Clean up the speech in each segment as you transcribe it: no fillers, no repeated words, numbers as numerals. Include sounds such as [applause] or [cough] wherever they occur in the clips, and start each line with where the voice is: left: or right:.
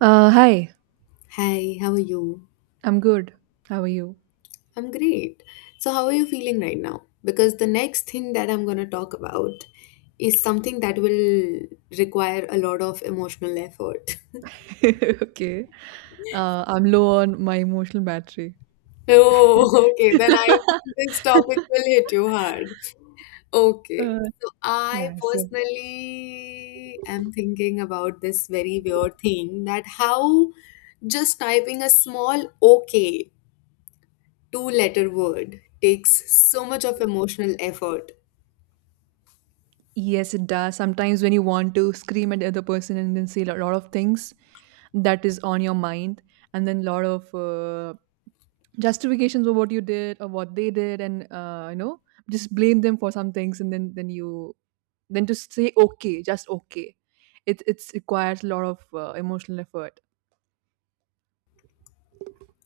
right: Hi,
left: Hi, how are you?
right: I'm good. How are you?
left: I'm great. So, how are you feeling right now? Because the next thing that I'm going to talk about is something that will require a lot of emotional effort. [laughs]
right: [laughs] Okay. I'm low on my emotional battery.
left: Oh, okay. Then I
right: [laughs]
left: think this topic will hit you hard. Okay.
right: Uh,
left: So, I
right: yeah, so.
left: personally am thinking about this very weird thing that how just typing a small okay two letter word takes so much of emotional effort.
right: Yes, it does. Sometimes when you want to scream at the other person and then say a lot of things that is on your mind, and then a lot of justifications for what you did or what they did, and just blame them for some things, and then you then to say okay, just okay. It's requires a lot of emotional effort.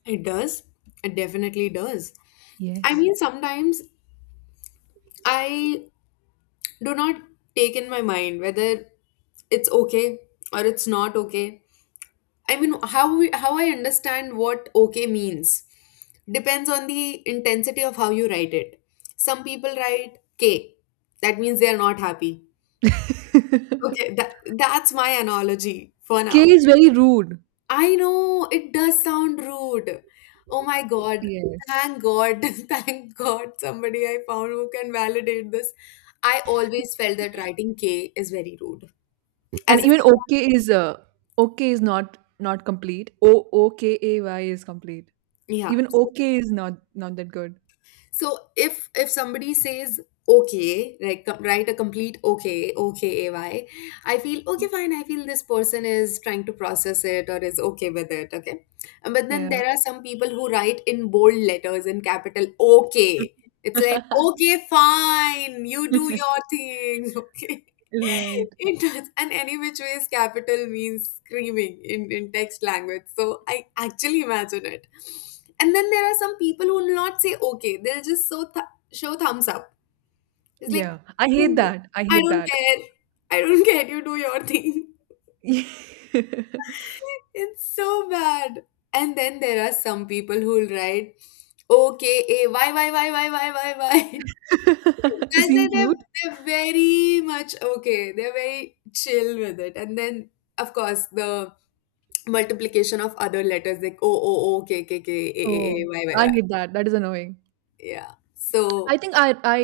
left: It does. It definitely does. I
right: Yes.
left: mean, sometimes I do not take in my mind whether it's okay or it's not okay. I mean, how I understand what okay means depends on the intensity of how you write it. Some people write K. That means they are not happy. Okay,
right: [laughs]
left: that's my analogy for
right: K
left: now.
right: is very rude.
left: I know it does sound rude. Oh my God.
right: Yes.
left: Thank God. [laughs] Thank God somebody I found who can validate this. I always felt that writing K is very rude.
right: And
left: As if,
right: even okay is not complete. O K A Y is complete.
left: yeah.
right: Even
left: So,
right: okay is not that good.
left: so if somebody says okay, like write a complete okay, okay, ay, I feel okay, fine. I feel this person is trying to process it or is okay with it. Okay, but then
right: Yeah.
left: there are some people who write in bold letters in capital okay. It's like
right: [laughs]
left: okay, fine, you do your thing. [laughs] Okay.
right: Right.
left: It does, and any which ways, capital means screaming in text language. So I actually imagine it. And then there are some people who will not say okay. They'll just show thumbs up. It's like,
right: Yeah. I hate
left: cool.
right: that. I
left: I
right: hate
left: don't
right: that.
left: care. I don't [laughs] care. You do your thing.
right: [laughs]
left: [laughs] It's so bad. And then there are some people who will write, okay, eh, why, why. [laughs]
right: To
left: That's
right: seem
left: it.
right: cute.
left: They're very much okay. They're very chill with it. And then, of course, the multiplication of other letters like oh, oh, oh, okay, okay, okay, eh, eh, eh,
right: Oh.
left: why,
right: I
left: why.
right: hate that. That is annoying.
left: Yeah.
right: I
left: So,
right: think I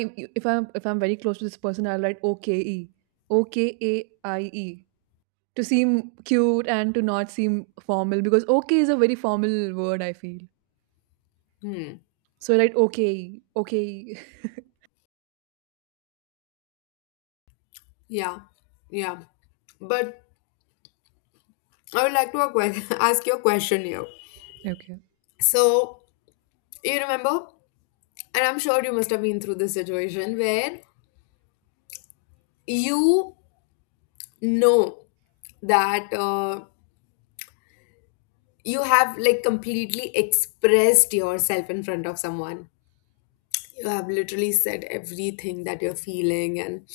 right: if I'm very close to this person, I'll write OKE. OKAIE. To seem cute and to not seem formal because okay is a very formal word I feel.
left: hmm.
right: So right, okay, okay,
left: Yeah, yeah. But I would like to [laughs] ask you a question here.
right: [laughs] okay.
left: So, you remember, and I'm sure you must have been through this situation where you know that you have like completely expressed yourself in front of someone. You have literally said everything that you're feeling, and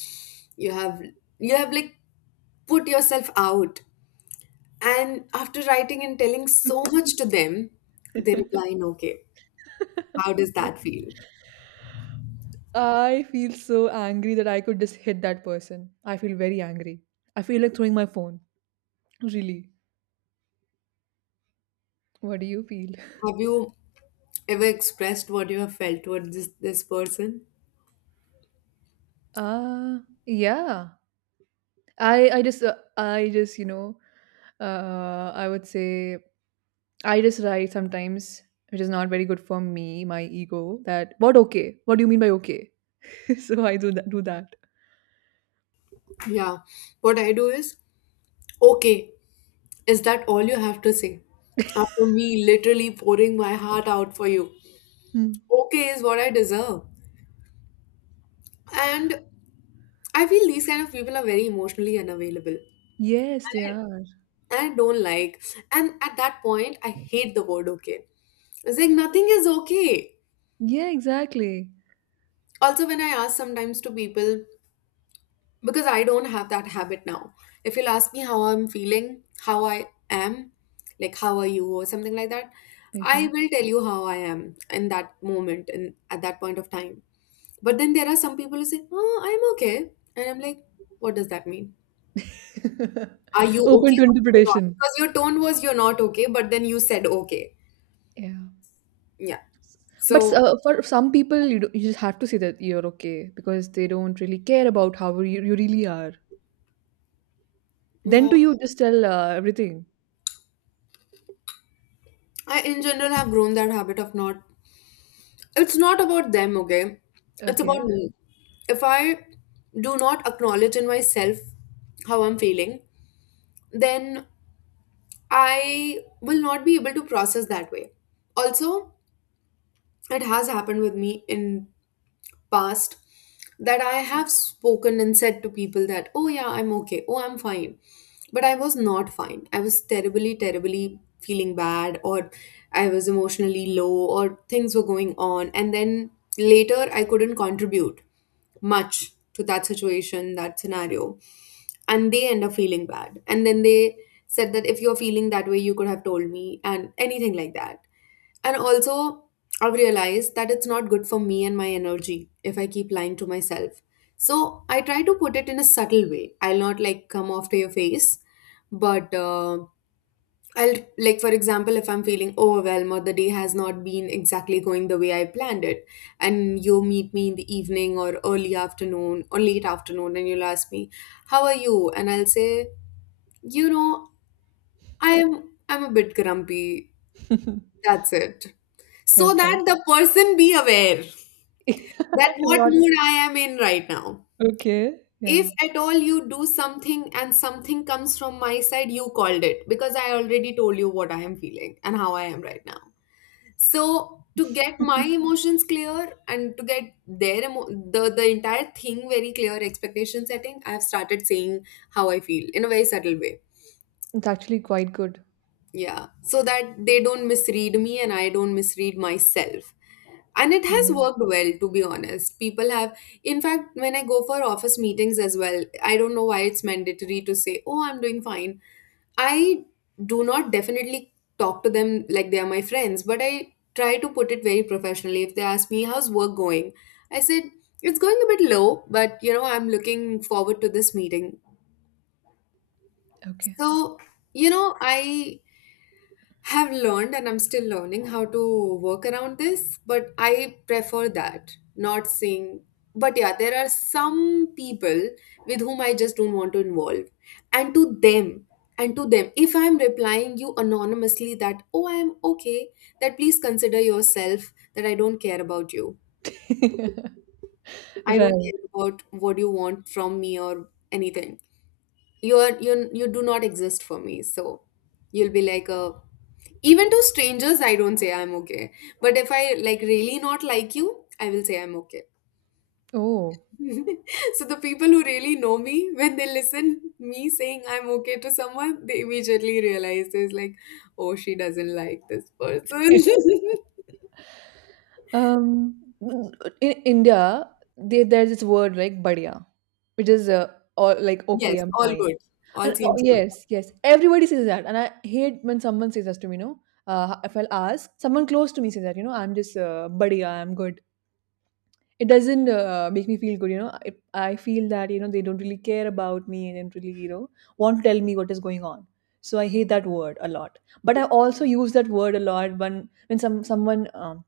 left: you have you have like put yourself out. And after writing and telling so much to them, they reply,
right: [laughs]
left: "No, okay." How does that feel?
right: I feel so angry that I could just hit that person. I feel very angry. I feel like throwing my phone. Really. What do you feel?
left: Have you ever expressed what you have felt towards this person?
right: Uh yeah. I I just uh, I just, you know, I would say I Just write sometimes which is not very good for me, my ego that what okay? What do you mean by okay? [laughs] So I do that.
left: Yeah. What I do is, okay, is that all you have to say? After me literally pouring my heart out for you,
right: Hmm.
left: okay is what I deserve. And I feel these kind of people are very emotionally unavailable.
right: Yes, they
left: I,
right: are.
left: and I don't like, and at that point, I hate the word okay. It's like nothing is okay.
right: Yeah, exactly.
left: Also, when I ask sometimes to people, because I don't have that habit now. If you'll ask me how I'm feeling, how I am, like how are you or something like that, I
right: Okay.
left: will tell you how I am in that moment and at that point of time. But then there are some people who say, "Oh, I'm okay," and I'm like, "What does that mean? Are
right: [laughs]
left: you
right: Open
left: okay
right: to
left: or you're not?"
right: interpretation.
left: Because your tone was you're not okay, but then you said okay.
right: Yeah.
left: Yeah.
right: But
left: So
right: for some people, you just have to say that you're okay because they don't really care about how you really are. Then
left: yeah,
right: do you just tell everything?
left: I in general have grown that habit of not, it's not about them, okay, it's
right: Okay.
left: about me. If I do not acknowledge in myself how I'm feeling, then I will not be able to process that way. Also, it has happened with me in past that I have spoken and said to people that, oh yeah, I'm okay, oh, I'm fine. But I was not fine. I was terribly, terribly feeling bad, or I was emotionally low, or things were going on. And then later, I couldn't contribute much to that situation, that scenario. And they end up feeling bad. And then they said that if you're feeling that way, you could have told me, and anything like that. And also, I've realized that it's not good for me and my energy if I keep lying to myself. So I try to put it in a subtle way. I'll not like come off to your face, but I'll, like, for example, if I'm feeling overwhelmed or the day has not been exactly going the way I planned it, and you meet me in the evening or early afternoon or late afternoon, and you'll ask me, how are you? And I'll say, you know, I am, I'm a bit grumpy,
right: [laughs]
left: that's it. So
right: Okay.
left: that the person be aware that
right: [laughs]
left: what
right: Not
left: mood I am in right now.
right: okay. Yeah.
left: If at all you do something and something comes from my side, you called it because I already told you what I am feeling and how I am right now. So to get my
right: [laughs]
left: emotions clear and to get their the entire thing very clear, expectation setting, I have started saying how I feel in a very subtle way.
right: It's actually quite good.
left: Yeah, so that they don't misread me and I don't misread myself. And it has
right: Yeah.
left: worked well, to be honest. People have, in fact, when I go for office meetings as well, I don't know why it's mandatory to say, oh, I'm doing fine. I do not definitely talk to them like they are my friends, but I try to put it very professionally. If they ask me, how's work going? I said, it's going a bit low, but you know, I'm looking forward to this meeting.
right: Okay.
left: So, you know, I have learned and I'm still learning how to work around this, but I prefer that, not seeing. But yeah, there are some people with whom I just don't want to involve. And to them, and to them, if I'm replying you anonymously that, oh, I am okay, that please consider yourself that I don't care about you.
right: [laughs]
left: I
right: Right.
left: don't care about what you want from me or anything. You're you do not exist for me. So you'll be like a, even to strangers I don't say I'm okay, but if I like really not like you I will say I'm okay.
right: Oh.
left: [laughs] So the people who really know me, when they listen me saying I'm okay to someone, they immediately realize there's like, oh, she doesn't like this person.
right: [laughs] Um, in India, there's this word like "badia," which is or like
left: [laughs]
right: "okay,
left: Yes,
right: I'm
left: all
right: fine."
left: good, all
right: And oh,
left: seems good.
right: yes, yes, everybody says that, and I hate when someone says that to me. No, if I'll ask someone close to me says that, I'm just "badia," I'm good. It doesn't make me feel good. I feel that they don't really care about me and don't really want to tell me what is going on. So I hate that word a lot. But I also use that word a lot when someone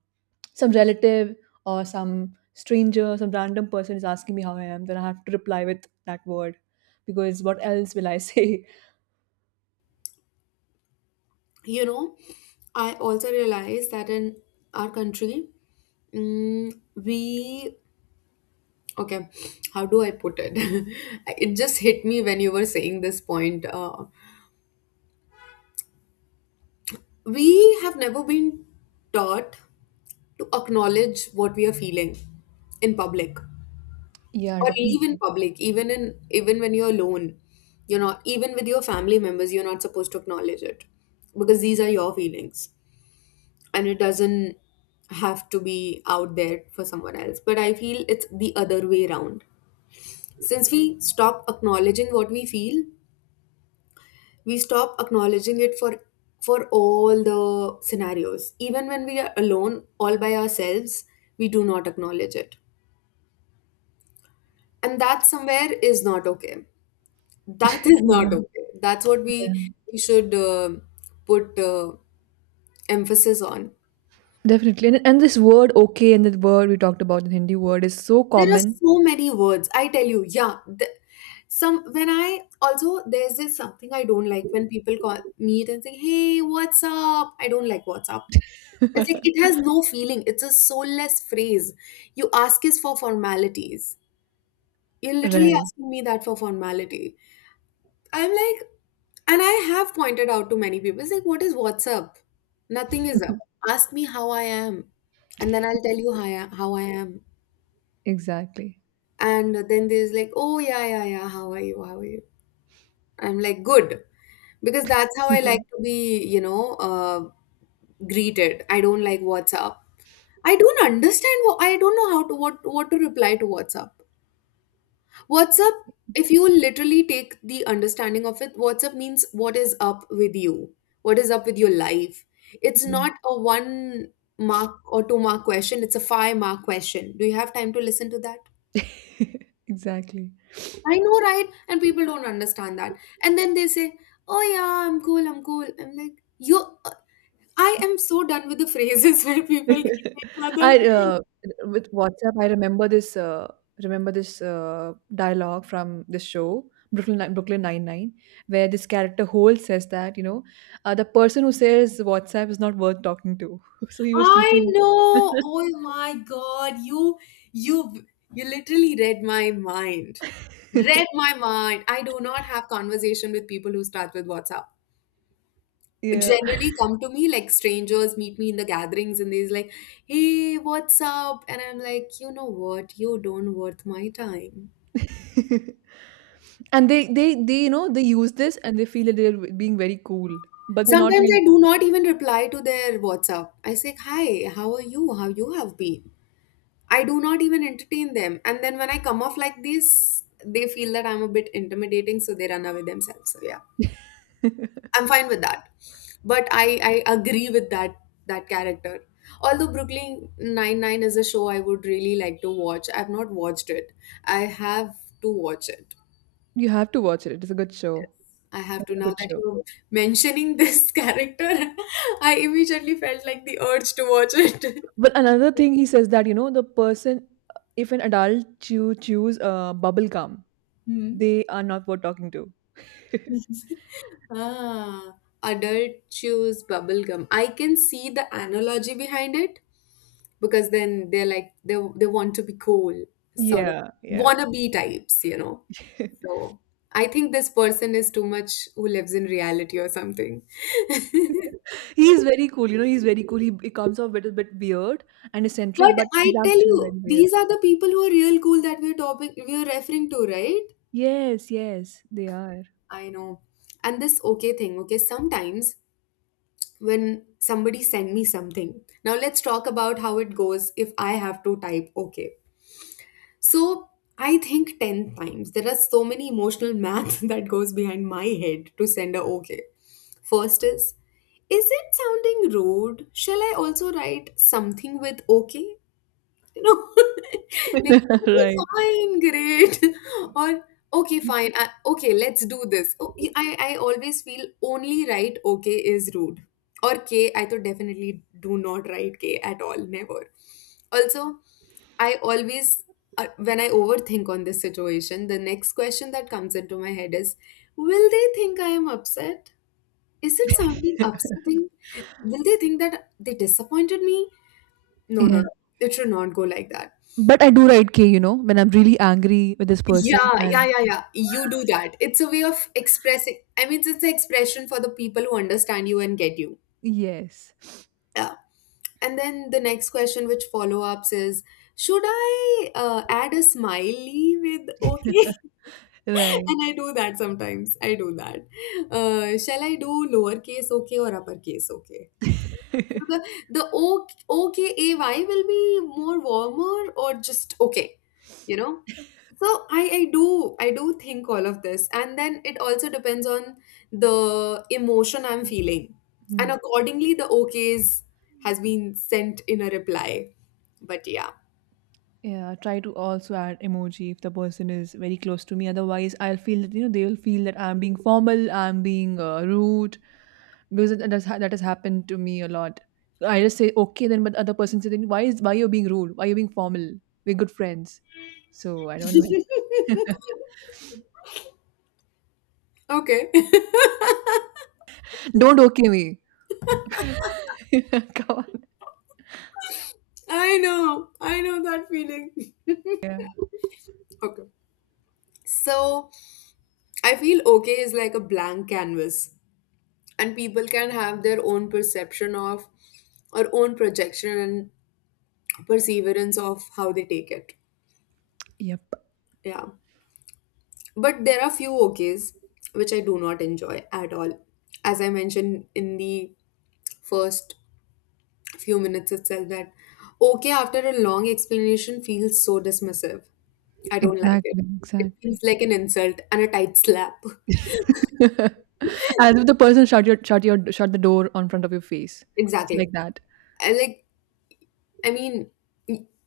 right: some relative or some stranger, some random person is asking me how I am, then I have to reply with that word because what else will I say? [laughs]
left: You know, I also realized that in our country, we, okay, how do I put it? [laughs] It just hit me when you were saying this point. We have never been taught to acknowledge what we are feeling in public
right: Yeah,
left: or leave in
right: definitely.
left: public, even in even when you're alone. You know, even with your family members, you're not supposed to acknowledge it because these are your feelings and it doesn't have to be out there for someone else. But I feel it's the other way around. Since we stop acknowledging what we feel, we stop acknowledging it for all the scenarios, even when we are alone all by ourselves, we do not acknowledge it. And that somewhere is not okay. That is
right: Yeah,
left: not okay. That's what we
right: yeah.
left: we should put emphasis on.
right: Definitely. And this word okay and the word we talked about, the Hindi word, is so
left: There are
right: common.
left: so many words, I tell you. Yeah, some, when I, also there's this something I don't like when people call meet and say, hey, what's up? I don't like what's up.
right: [laughs]
left: It's like it has no feeling. It's a soulless phrase. You ask is for formalities. You're literally
right: Right.
left: asking me that for formality. I'm like, and I have pointed out to many people, it's like, what's up? Nothing is up.
right: [laughs]
left: Ask me how I am, and then I'll tell you how I am.
right: Exactly.
left: And then there's like, oh yeah, yeah, yeah. How are you? How are you? I'm like, good, because that's how I like
right: [laughs]
left: to be, you know, greeted. I don't like whatsapp. I don't understand what I don't know how to, what to reply to whatsapp. Whatsapp, if you literally take the understanding of it, whatsapp means what is up with you, what is up with your life. It's
right: Yeah.
left: not a one mark or two mark question, it's a five mark question. Do you have time to listen to that?
right: [laughs] Exactly.
left: I know, right, and people don't understand that. And then they say, oh yeah, I'm cool, I'm cool. I'm like, you, I am so done with the phrases [laughs] where people greet
right: [laughs]
left: each other.
right: I With WhatsApp, I remember this. Remember this dialogue from this show, Brooklyn Nine Nine, where this character Hole says that the person who says WhatsApp is not worth talking to. [laughs] So he was
left: I
right: teaching.
left: know. Oh my God. You you literally read my mind. Read
right: [laughs]
left: my mind. I do not have conversation with people who start with WhatsApp.
right: Yeah.
left: Generally come to me like strangers meet me in the gatherings and they's like, "Hey, what's up?" And I'm like, "You know what? You don't worth my time."
right: [laughs] And they use this and they feel that they're being very cool, but they're not
left: Sometimes
right: really.
left: I do not even reply to their WhatsApp. I say, "Hi, how are you? How you have been?" I do not even entertain them. And then when I come off like this, they feel that I'm a bit intimidating, so they run away themselves. So yeah,
right: Cool.
left: I'm fine with that. But I agree with that character. Although Brooklyn Nine Nine is a show I would really like to watch. I've not watched it. I have to watch it.
right: [laughs] You have to watch it. It's a good
left: Yes.
right: show.
left: I have
right: It's
left: to
right: a
left: now
right: good
left: that
right: show.
left: you're mentioning this [laughs] character, I immediately felt like the urge to watch it.
right: But another thing he says that the person, if an adult chews bubble gum, they are not worth talking to.
left: [laughs] Ah,
right: [laughs]
left: adult chews bubble gum. I can see the analogy behind it because then they're like they want to be cool, sort of
right: Yeah, yeah.
left: wannabe types,
right: [laughs]
left: So I think this person is too much who lives in reality or something. [laughs]
right: He's very cool. You know, he's very cool. He comes off a little bit weird and eccentric,
left: But
right: but he's
left: I tell
right: actually
left: you,
right: very weird.
left: these are the people who are real cool that we're referring to, right?
right: Yes, yes, they are.
left: I know. And this okay thing, okay, sometimes when somebody send me something. Now let's talk about how it goes if I have to type okay. So I think 10 times. There are so many emotional math [laughs] that goes behind my head to send a okay. First is it sounding rude? Shall I also write something with okay? You know, [laughs] like, okay,
right: [laughs] Right.
left: fine, great. [laughs] Or, okay, fine. I, okay, let's do this. Oh, I always feel only right okay is rude. Or K, I thought definitely do not write K at all, never. Also, I always, when I overthink on this situation, the next question that comes into my head is, will they think I am upset? Is it something upsetting? Will they think that they disappointed me? No, no,
right: Yeah.
left: no. It should not go like that.
right: But I do write K, when I'm really angry with this person
left: Yeah, yeah,
right: and
left: yeah, yeah. You do that. It's a way of expressing. I mean, it's an expression for the people who understand you and get you.
right: Yes. [laughs]
left: Yeah. And then the next question, which follow ups, is should I add a smiley with okay? [laughs]
right: Right.
left: And I do that sometimes. I do that. Shall I do lowercase okay or uppercase okay? Okay. So the
right: [laughs]
left: the o okay ay will be more warmer or just okay, you know? So I do think all of this, and then it also depends on the emotion I'm feeling. And
right: Hmm.
left: accordingly the OKs has been sent in a reply. But yeah.
right: Yeah, try to also add emoji if the person is very close to me. Otherwise, I'll feel that they will feel that I'm being formal, I'm being rude, because that has happened to me a lot. I just say okay, then but other person says, then why you're being rude? Why you're being formal? We're good friends, so I don't like.
left: Okay. [laughs]
right: [laughs] Don't okay me. [laughs] Come on.
left: I know. I know that feeling. [laughs]
right: Yeah.
left: Okay. So I feel okay is like a blank canvas and people can have their own perception of or own projection and perseverance of how they take it.
right: Yep.
left: Yeah. But there are few OKs which I do not enjoy at all. As I mentioned in the first few minutes itself, that OK after a long explanation feels so dismissive. I don't like it.
right: Exactly,
left: It
right: exactly.
left: feels like an insult and a tight slap. [laughs]
right: [laughs] As if the person shut the door on front of your face. It's
left: Exactly.
right: like that.
left: I like, I mean,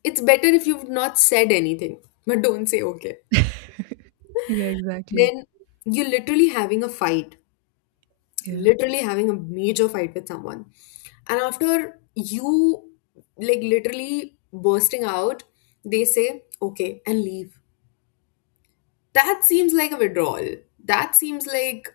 left: it's better if you've not said anything, but don't say OK.
right: [laughs] Yeah, exactly.
left: Then you're literally having a fight.
right: Yeah.
left: Literally having a major fight with someone, and after you like literally bursting out, they say okay and leave. That seems like a withdrawal, that seems like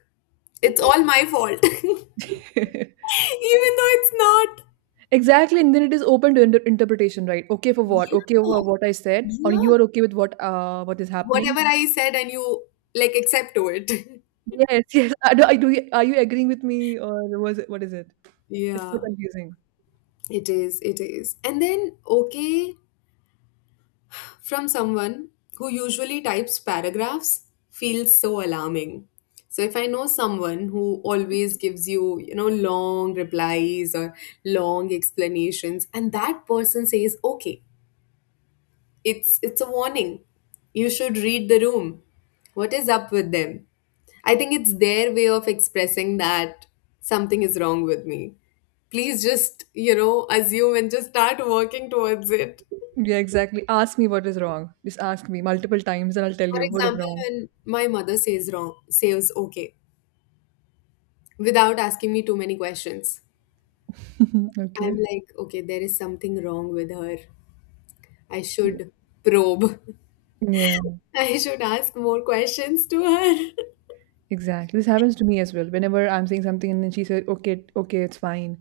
left: it's all my fault [laughs] even
right: [laughs]
left: though it's not.
right: Exactly, and then it is open to interpretation, right? Okay for what? Okay for
left: Yeah,
right: what I said, or
left: yeah.
right: you are okay with what is happening?
left: Whatever I said and you like accept to it. [laughs]
right: Yes, yes. [laughs] I do, I do. Are you agreeing with me, or was it what is it? It's so
left: Yeah,
right: confusing.
left: it is and then okay from someone who usually types paragraphs feels so alarming. So if I know someone who always gives you, you know, long replies or long explanations and that person says, "Okay, it's a warning. You should read the room." What is up with them? I think it's their way of expressing that something is wrong with me. Please just, you know, assume and just start working towards it.
right: Yeah, exactly. Ask me what is wrong. Just ask me multiple times and I'll tell
left: For
right: you what is
left: example,
right: wrong.
left: when my mother says okay, without asking me too many questions,
right: [laughs]
left: I'm
right: Okay.
left: like, okay, there is something wrong with her. I
right: Ye-
left: should probe.
right: Yeah,
left: [laughs] I should ask more questions to her.
right: exactly. This happens to me as well. Whenever I'm saying something and then she said, "Okay, okay, it's fine."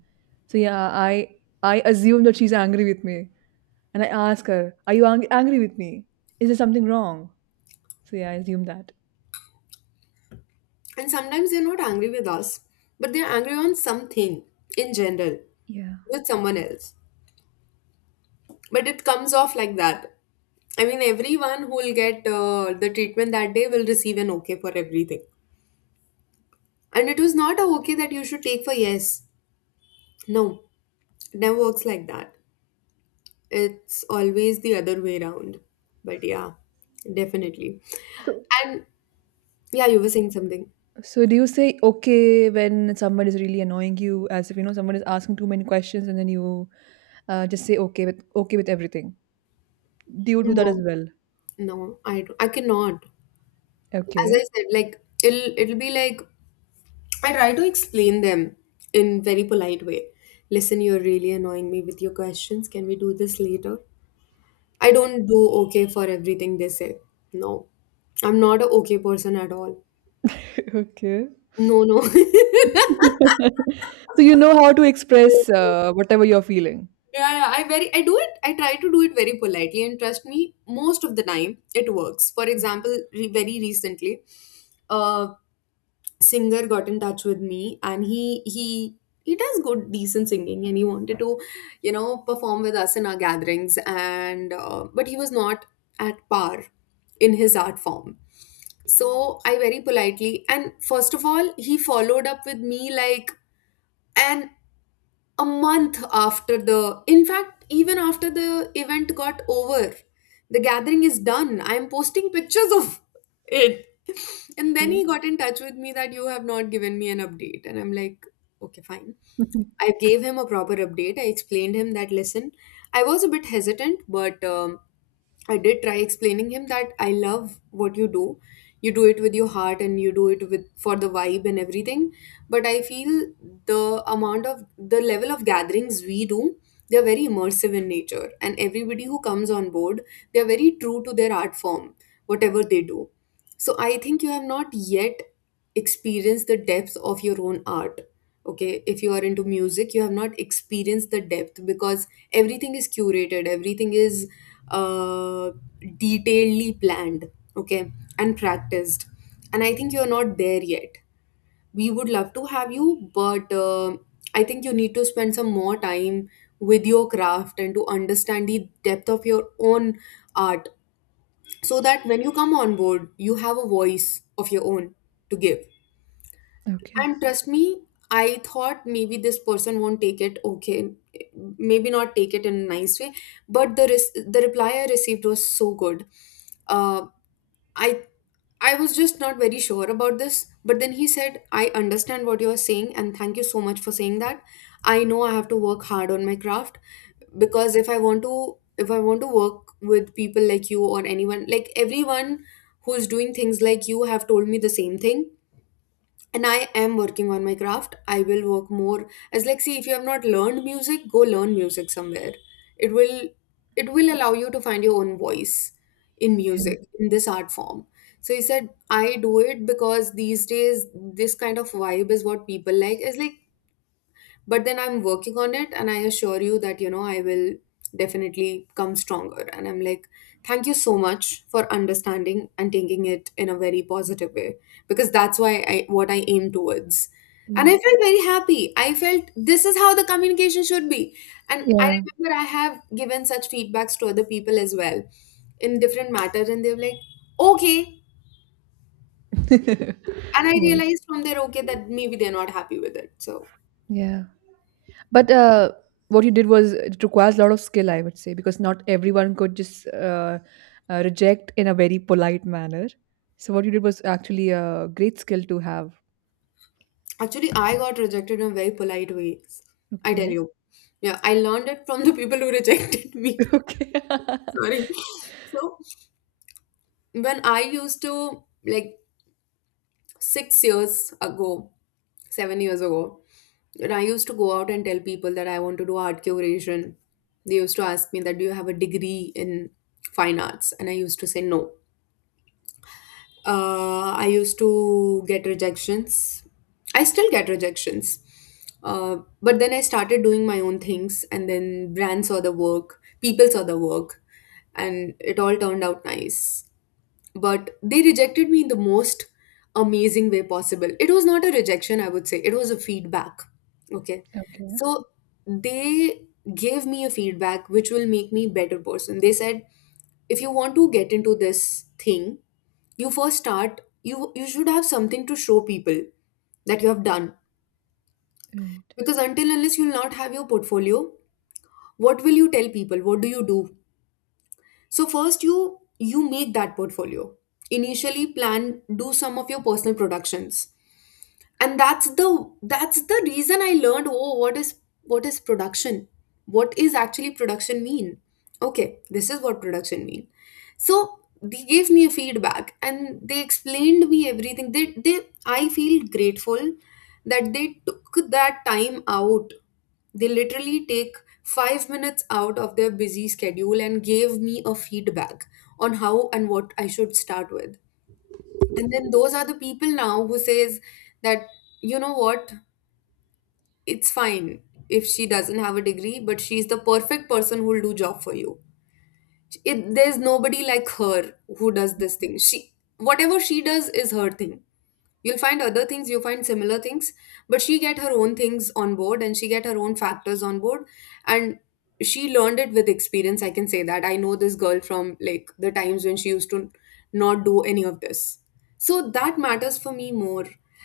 right: So yeah, I assume that she's angry with me, and I ask her, "Are you angry with me? Is there something wrong?" So yeah, I assume that.
left: [laughs] And sometimes they're not angry with us, but they're angry on something in general
right: Yeah.
left: with someone else. But it comes off like that. I mean, everyone who will get the treatment that day will receive an okay for everything. And it was not a okay that you should take for yes. No. It never works like that. It's always the other way around. But yeah, definitely.
right: So
left: And yeah, you were saying something.
right: so do you say okay when someone is really annoying you, as if you know someone is asking too many questions, and then you just say okay with everything? Do you do that as
left: No,
right: well?
left: no, I don't- I cannot. As I
right: Okay.
left: said, like it'll be like I try to explain them in very polite way. Listen, you're really annoying me with your questions. Can we do this later? I don't do okay for everything they say. No, I'm not a okay person at all.
right: [laughs] Okay.
left: No, no.
right: [laughs] So you know how to express
left: [laughs]
right: whatever you're feeling.
left: Yeah, yeah, I do it. I try to do it very politely, and trust me, most of the time it works. For example, very recently, a singer got in touch with me, and he he does good decent singing, and he wanted to, you know, perform with us in our gatherings, and but he was not at par in his art form. So I very politely, and first of all, he followed up with me like, and a month after the in fact even after the event got over, the gathering is done, I am posting pictures of it. [laughs] And then
right: Okay.
left: he got in touch with me that you have not given me an update, and I'm like, okay, fine.
right: [laughs]
left: I gave him a proper update. I explained him that listen, I was a bit hesitant, but I did try explaining him that I love what you do. You do it with your heart and you do it with for the vibe and everything. But I feel the level of gatherings we do, they're very immersive in nature. And everybody who comes on board, they're very true to their art form, whatever they do. So I think you have not yet experienced the depth of your own art. Okay, if you are into music, you have not experienced the depth because everything is curated, everything is uh, detailedly planned, okay, and practiced, and I think you're not there yet. We would love to have you, but I think you need to spend some more time with your craft and to understand the depth of your own art, so that when you come on board you have a voice of your own to give.
right: Okay.
left: And trust me, I thought maybe this person won't take it okay, maybe not take it in a nice way, but the reply I received was so good. Uh, I I was just not very sure about this, but then he said, "I understand what you're saying, and thank you so much for saying that. I know I have to work hard on my craft because if I want to work with people like you or anyone, like everyone who's doing things like you, have told me the same thing, and I am working on my craft. I will work more, as like see if you have not learned music, go learn music somewhere. It will it will allow you to find your own voice in music, in this art form." So he said, "I do it because these days this kind of vibe is what people like. But then I'm working on it, and I assure you that, you know, I will definitely come stronger." And I'm like, "Thank you so much for understanding and taking it in a very positive way, because that's why I what I aim towards."
right: Yeah.
left: And
right: Yeah.
left: I felt very happy. I felt this is how the communication should be. And I
right: Yeah.
left: remember I have given such feedbacks to other people as well in different matters, and they're like, okay.
right: [laughs]
left: And I
right: Yeah.
left: realized from their okay that maybe they're not happy with it. So
right: Yeah. But What you did was it requires a lot of skill, I would say, because not everyone could just reject in a very polite manner. So what you did was actually a great skill to have.
left: actually, I got rejected in a very polite way. I tell
right: Okay.
left: you. Yeah, I learned it from the people who rejected me.
right: [laughs] Okay.
left: [laughs]
right: [laughs]
left: Sorry. So, when I used to, like, 6 years ago, 7 years ago, when I used to go out and tell people that I want to do art curation, they used to ask me that, do you have a degree in fine arts? And I used to say no. I used to get rejections. I still get rejections. But then I started doing my own things, and then brands saw the work, people saw the work, and it all turned out nice. But they rejected me in the most amazing way possible. It was not a rejection, I would say, it was a feedback. Okay.
right: Okay.
left: So they gave me a feedback which will make me better person. They said, if you want to get into this thing, you first start you you should have something to show people that you have done,
right: Right.
left: because until unless you'll not have your portfolio, what will you tell people what do you do? So first you make that portfolio, initially plan, do some of your personal productions. And that's the reason I learned, oh, what is production, what is actually production mean? Okay, this is what production mean. So they gave me a feedback and they explained me everything. They I feel grateful that they took that time out. They literally take 5 minutes out of their busy schedule and gave me a feedback on how and what I should start with. And then those are the people now who says that, you know what, it's fine, if she doesn't have a degree, but she's the perfect person who'll do job for you. There's nobody like her who does this thing. She, whatever she does is her thing. You'll find other things, you'll find similar things, but she get her own things on board and she get her own factors on board. And she learned it with experience. I can say that I know this girl from like the times when she used to not do any of this. So that matters for me more.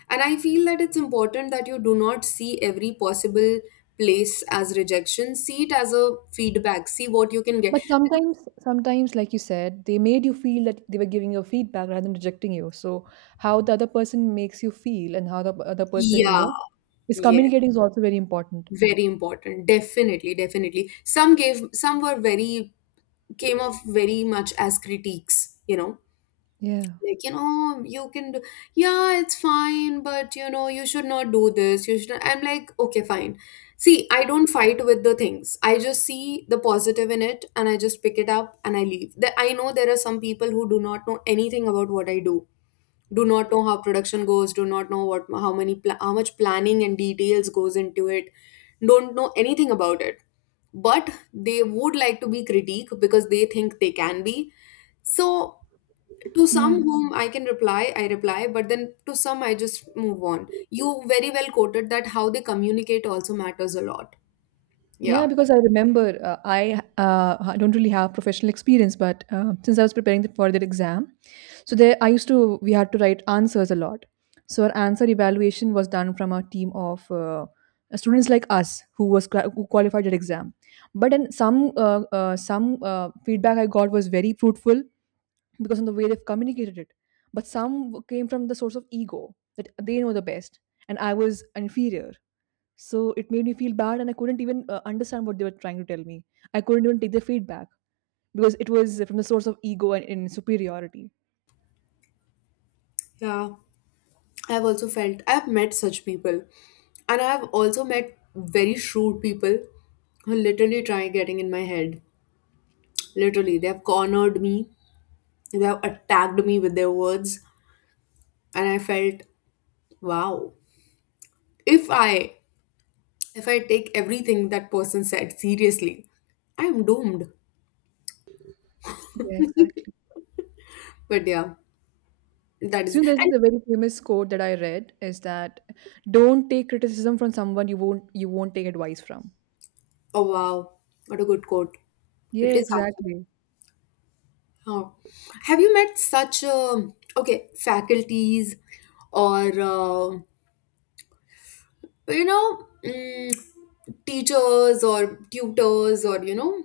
left: And I feel that it's important that you do not see every possible place as rejection. See it as a feedback. See what you can get.
right: But sometimes, like you said, they made you feel that they were giving you feedback rather than rejecting you. So how the other person makes you feel and how the other person,
left: Yeah,
right: is
left: yeah,
right: communicating is also very important.
left: very important. Definitely, definitely. Some gave, some were very, came off very much as critiques, you know,
right: Yeah.
left: like, you know, you can do, yeah, it's fine, but you know, you should not do this. You should, not-" I'm like, okay, fine. See, I don't fight with the things. I just see the positive in it and I just pick it up and I leave. That I know there are some people who do not know anything about what I do, do not know how production goes, do not know what how many pla- how much planning and details goes into it. Don't know anything about it, but they would like to be critique because they think they can be. So to some
right: Yeah.
left: whom I can reply, I reply, but then to some I just move on. You very well quoted that how they communicate also matters a lot.
right: Yeah,
left: Yeah,
right: because I remember uh, I I don't really have professional experience, but since I was preparing for that exam. So there, I used to we had to write answers a lot. So our answer evaluation was done from a team of students like us who qualified that exam. But then some feedback I got was very fruitful because of the way they've communicated it. But some came from the source of ego that they know the best and I was inferior. So it made me feel bad and I couldn't even understand what they were trying to tell me. I couldn't even take the feedback because it was from the source of ego and superiority.
left: yeah, I've also felt, I've met such people, and I've also met very shrewd people who literally try getting in my head. Literally, they've cornered me, they've attacked me with their words, and I felt, wow. If I if I take everything that person said seriously, I am doomed.
right: Yeah, exactly.
left: But yeah, that is
right: So there's
left: and
right: a very famous quote that I read is that don't take criticism from someone you won't take advice from.
left: oh wow, what a good quote. It
right: Yeah,
left: is actually.
right: exactly.
left: Oh. Have you met such okay faculties or you know? Teachers or tutors or, you know,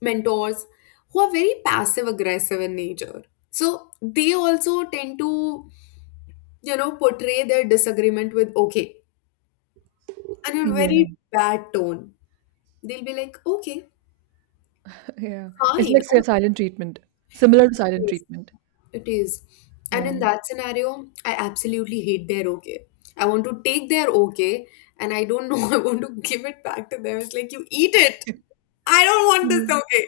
left: mentors who are very passive aggressive in nature, so they also tend to, you know, portray their disagreement with okay and a very
right: Yeah,
left: bad tone. They'll be like okay,
right: [laughs] yeah. It's
left: fine,
right: like say,
left: okay,
right: silent treatment, similar
left: it
right: to silent
left: is,
right: treatment.
left: it is. And
right: Yeah.
left: in that scenario, I absolutely hate their okay. I want to take their okay, and I don't know, [laughs] I want to give it back to them. It's like, you eat it, I don't want this
right: Mm.
left: okay.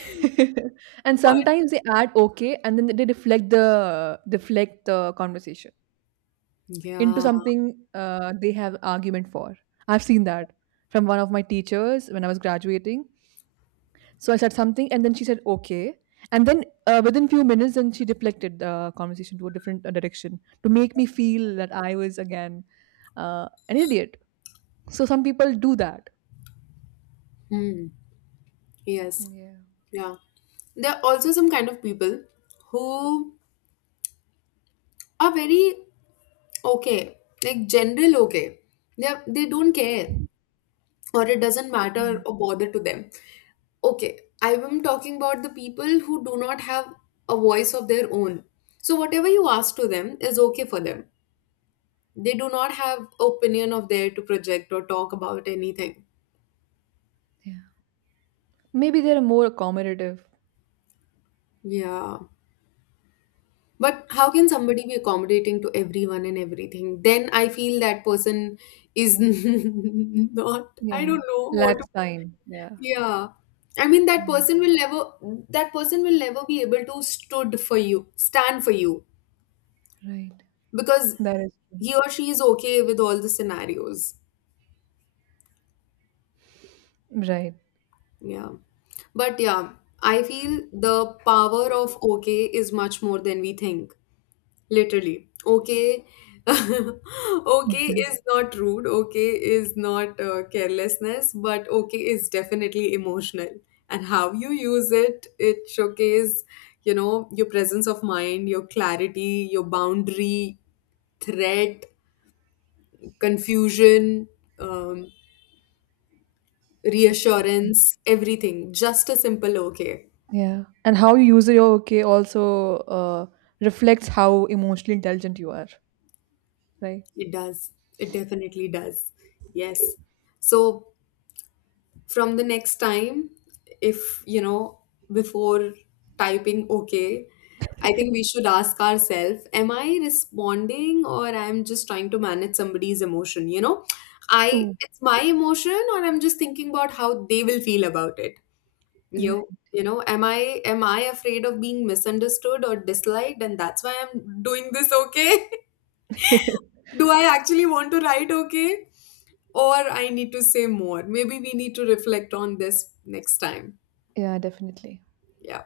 right: [laughs] And
left: But
right: sometimes they add okay, and then they deflect the conversation into
left: yeah.
right: something they have argument for. I've seen that from one of my teachers when I was graduating. So I said something, and then she said, okay. And then within few minutes, then she deflected the conversation to a different direction to make me feel that I was again an idiot. So some people do that.
left: Mm, yes,
right: Yeah.
left: yeah. There are also some kind of people who are very okay, like general okay. They are- they don't care, or it doesn't matter
right: Mm.
left: or bother to them. Okay, I am talking about the people who do not have a voice of their own. So whatever you ask to them is okay for them. They do not have opinion of their to project or talk about anything.
right: Yeah. Maybe they're more accommodative.
left: Yeah. But how can somebody be accommodating to everyone and everything? Then I feel that person is [laughs] not, I
right: Yeah.
left: don't know what, to,
right: Lacks time. Yeah,
left: yeah. I mean, that
right: yeah.
left: person will never, that person will never be able to stood for you, stand for you,
right: Right.
left: because
right: That is true.
left: he or she is okay with all the scenarios.
right: Right.
left: Yeah. But yeah, I feel the power of okay is much more than we think. Literally. Okay. [laughs] Okay
right: Exactly.
left: is not rude. Okay is not carelessness, but okay is definitely emotional. And how you use it, it showcases, you know, your presence of mind, your clarity, your boundary, threat, confusion, um, reassurance, everything. Just a simple okay.
right: Yeah. And how you use your okay also reflects how emotionally intelligent you are, right?
left: It does. It definitely does. Yes. So from the next time, if you know, before typing okay, I think we should ask ourselves, am I responding or I'm just trying to manage somebody's emotion? You know, I
right: Oh.
left: it's my emotion or I'm just thinking about how they will feel about it. you
right: Right.
left: you know, am I afraid of being misunderstood or disliked, and that's why I'm doing this okay?
right: [laughs]
left: [laughs] Do I actually want to write okay, or I need to say more? Maybe we need to reflect on this next time.
right: Yeah, definitely.
left: Yeah.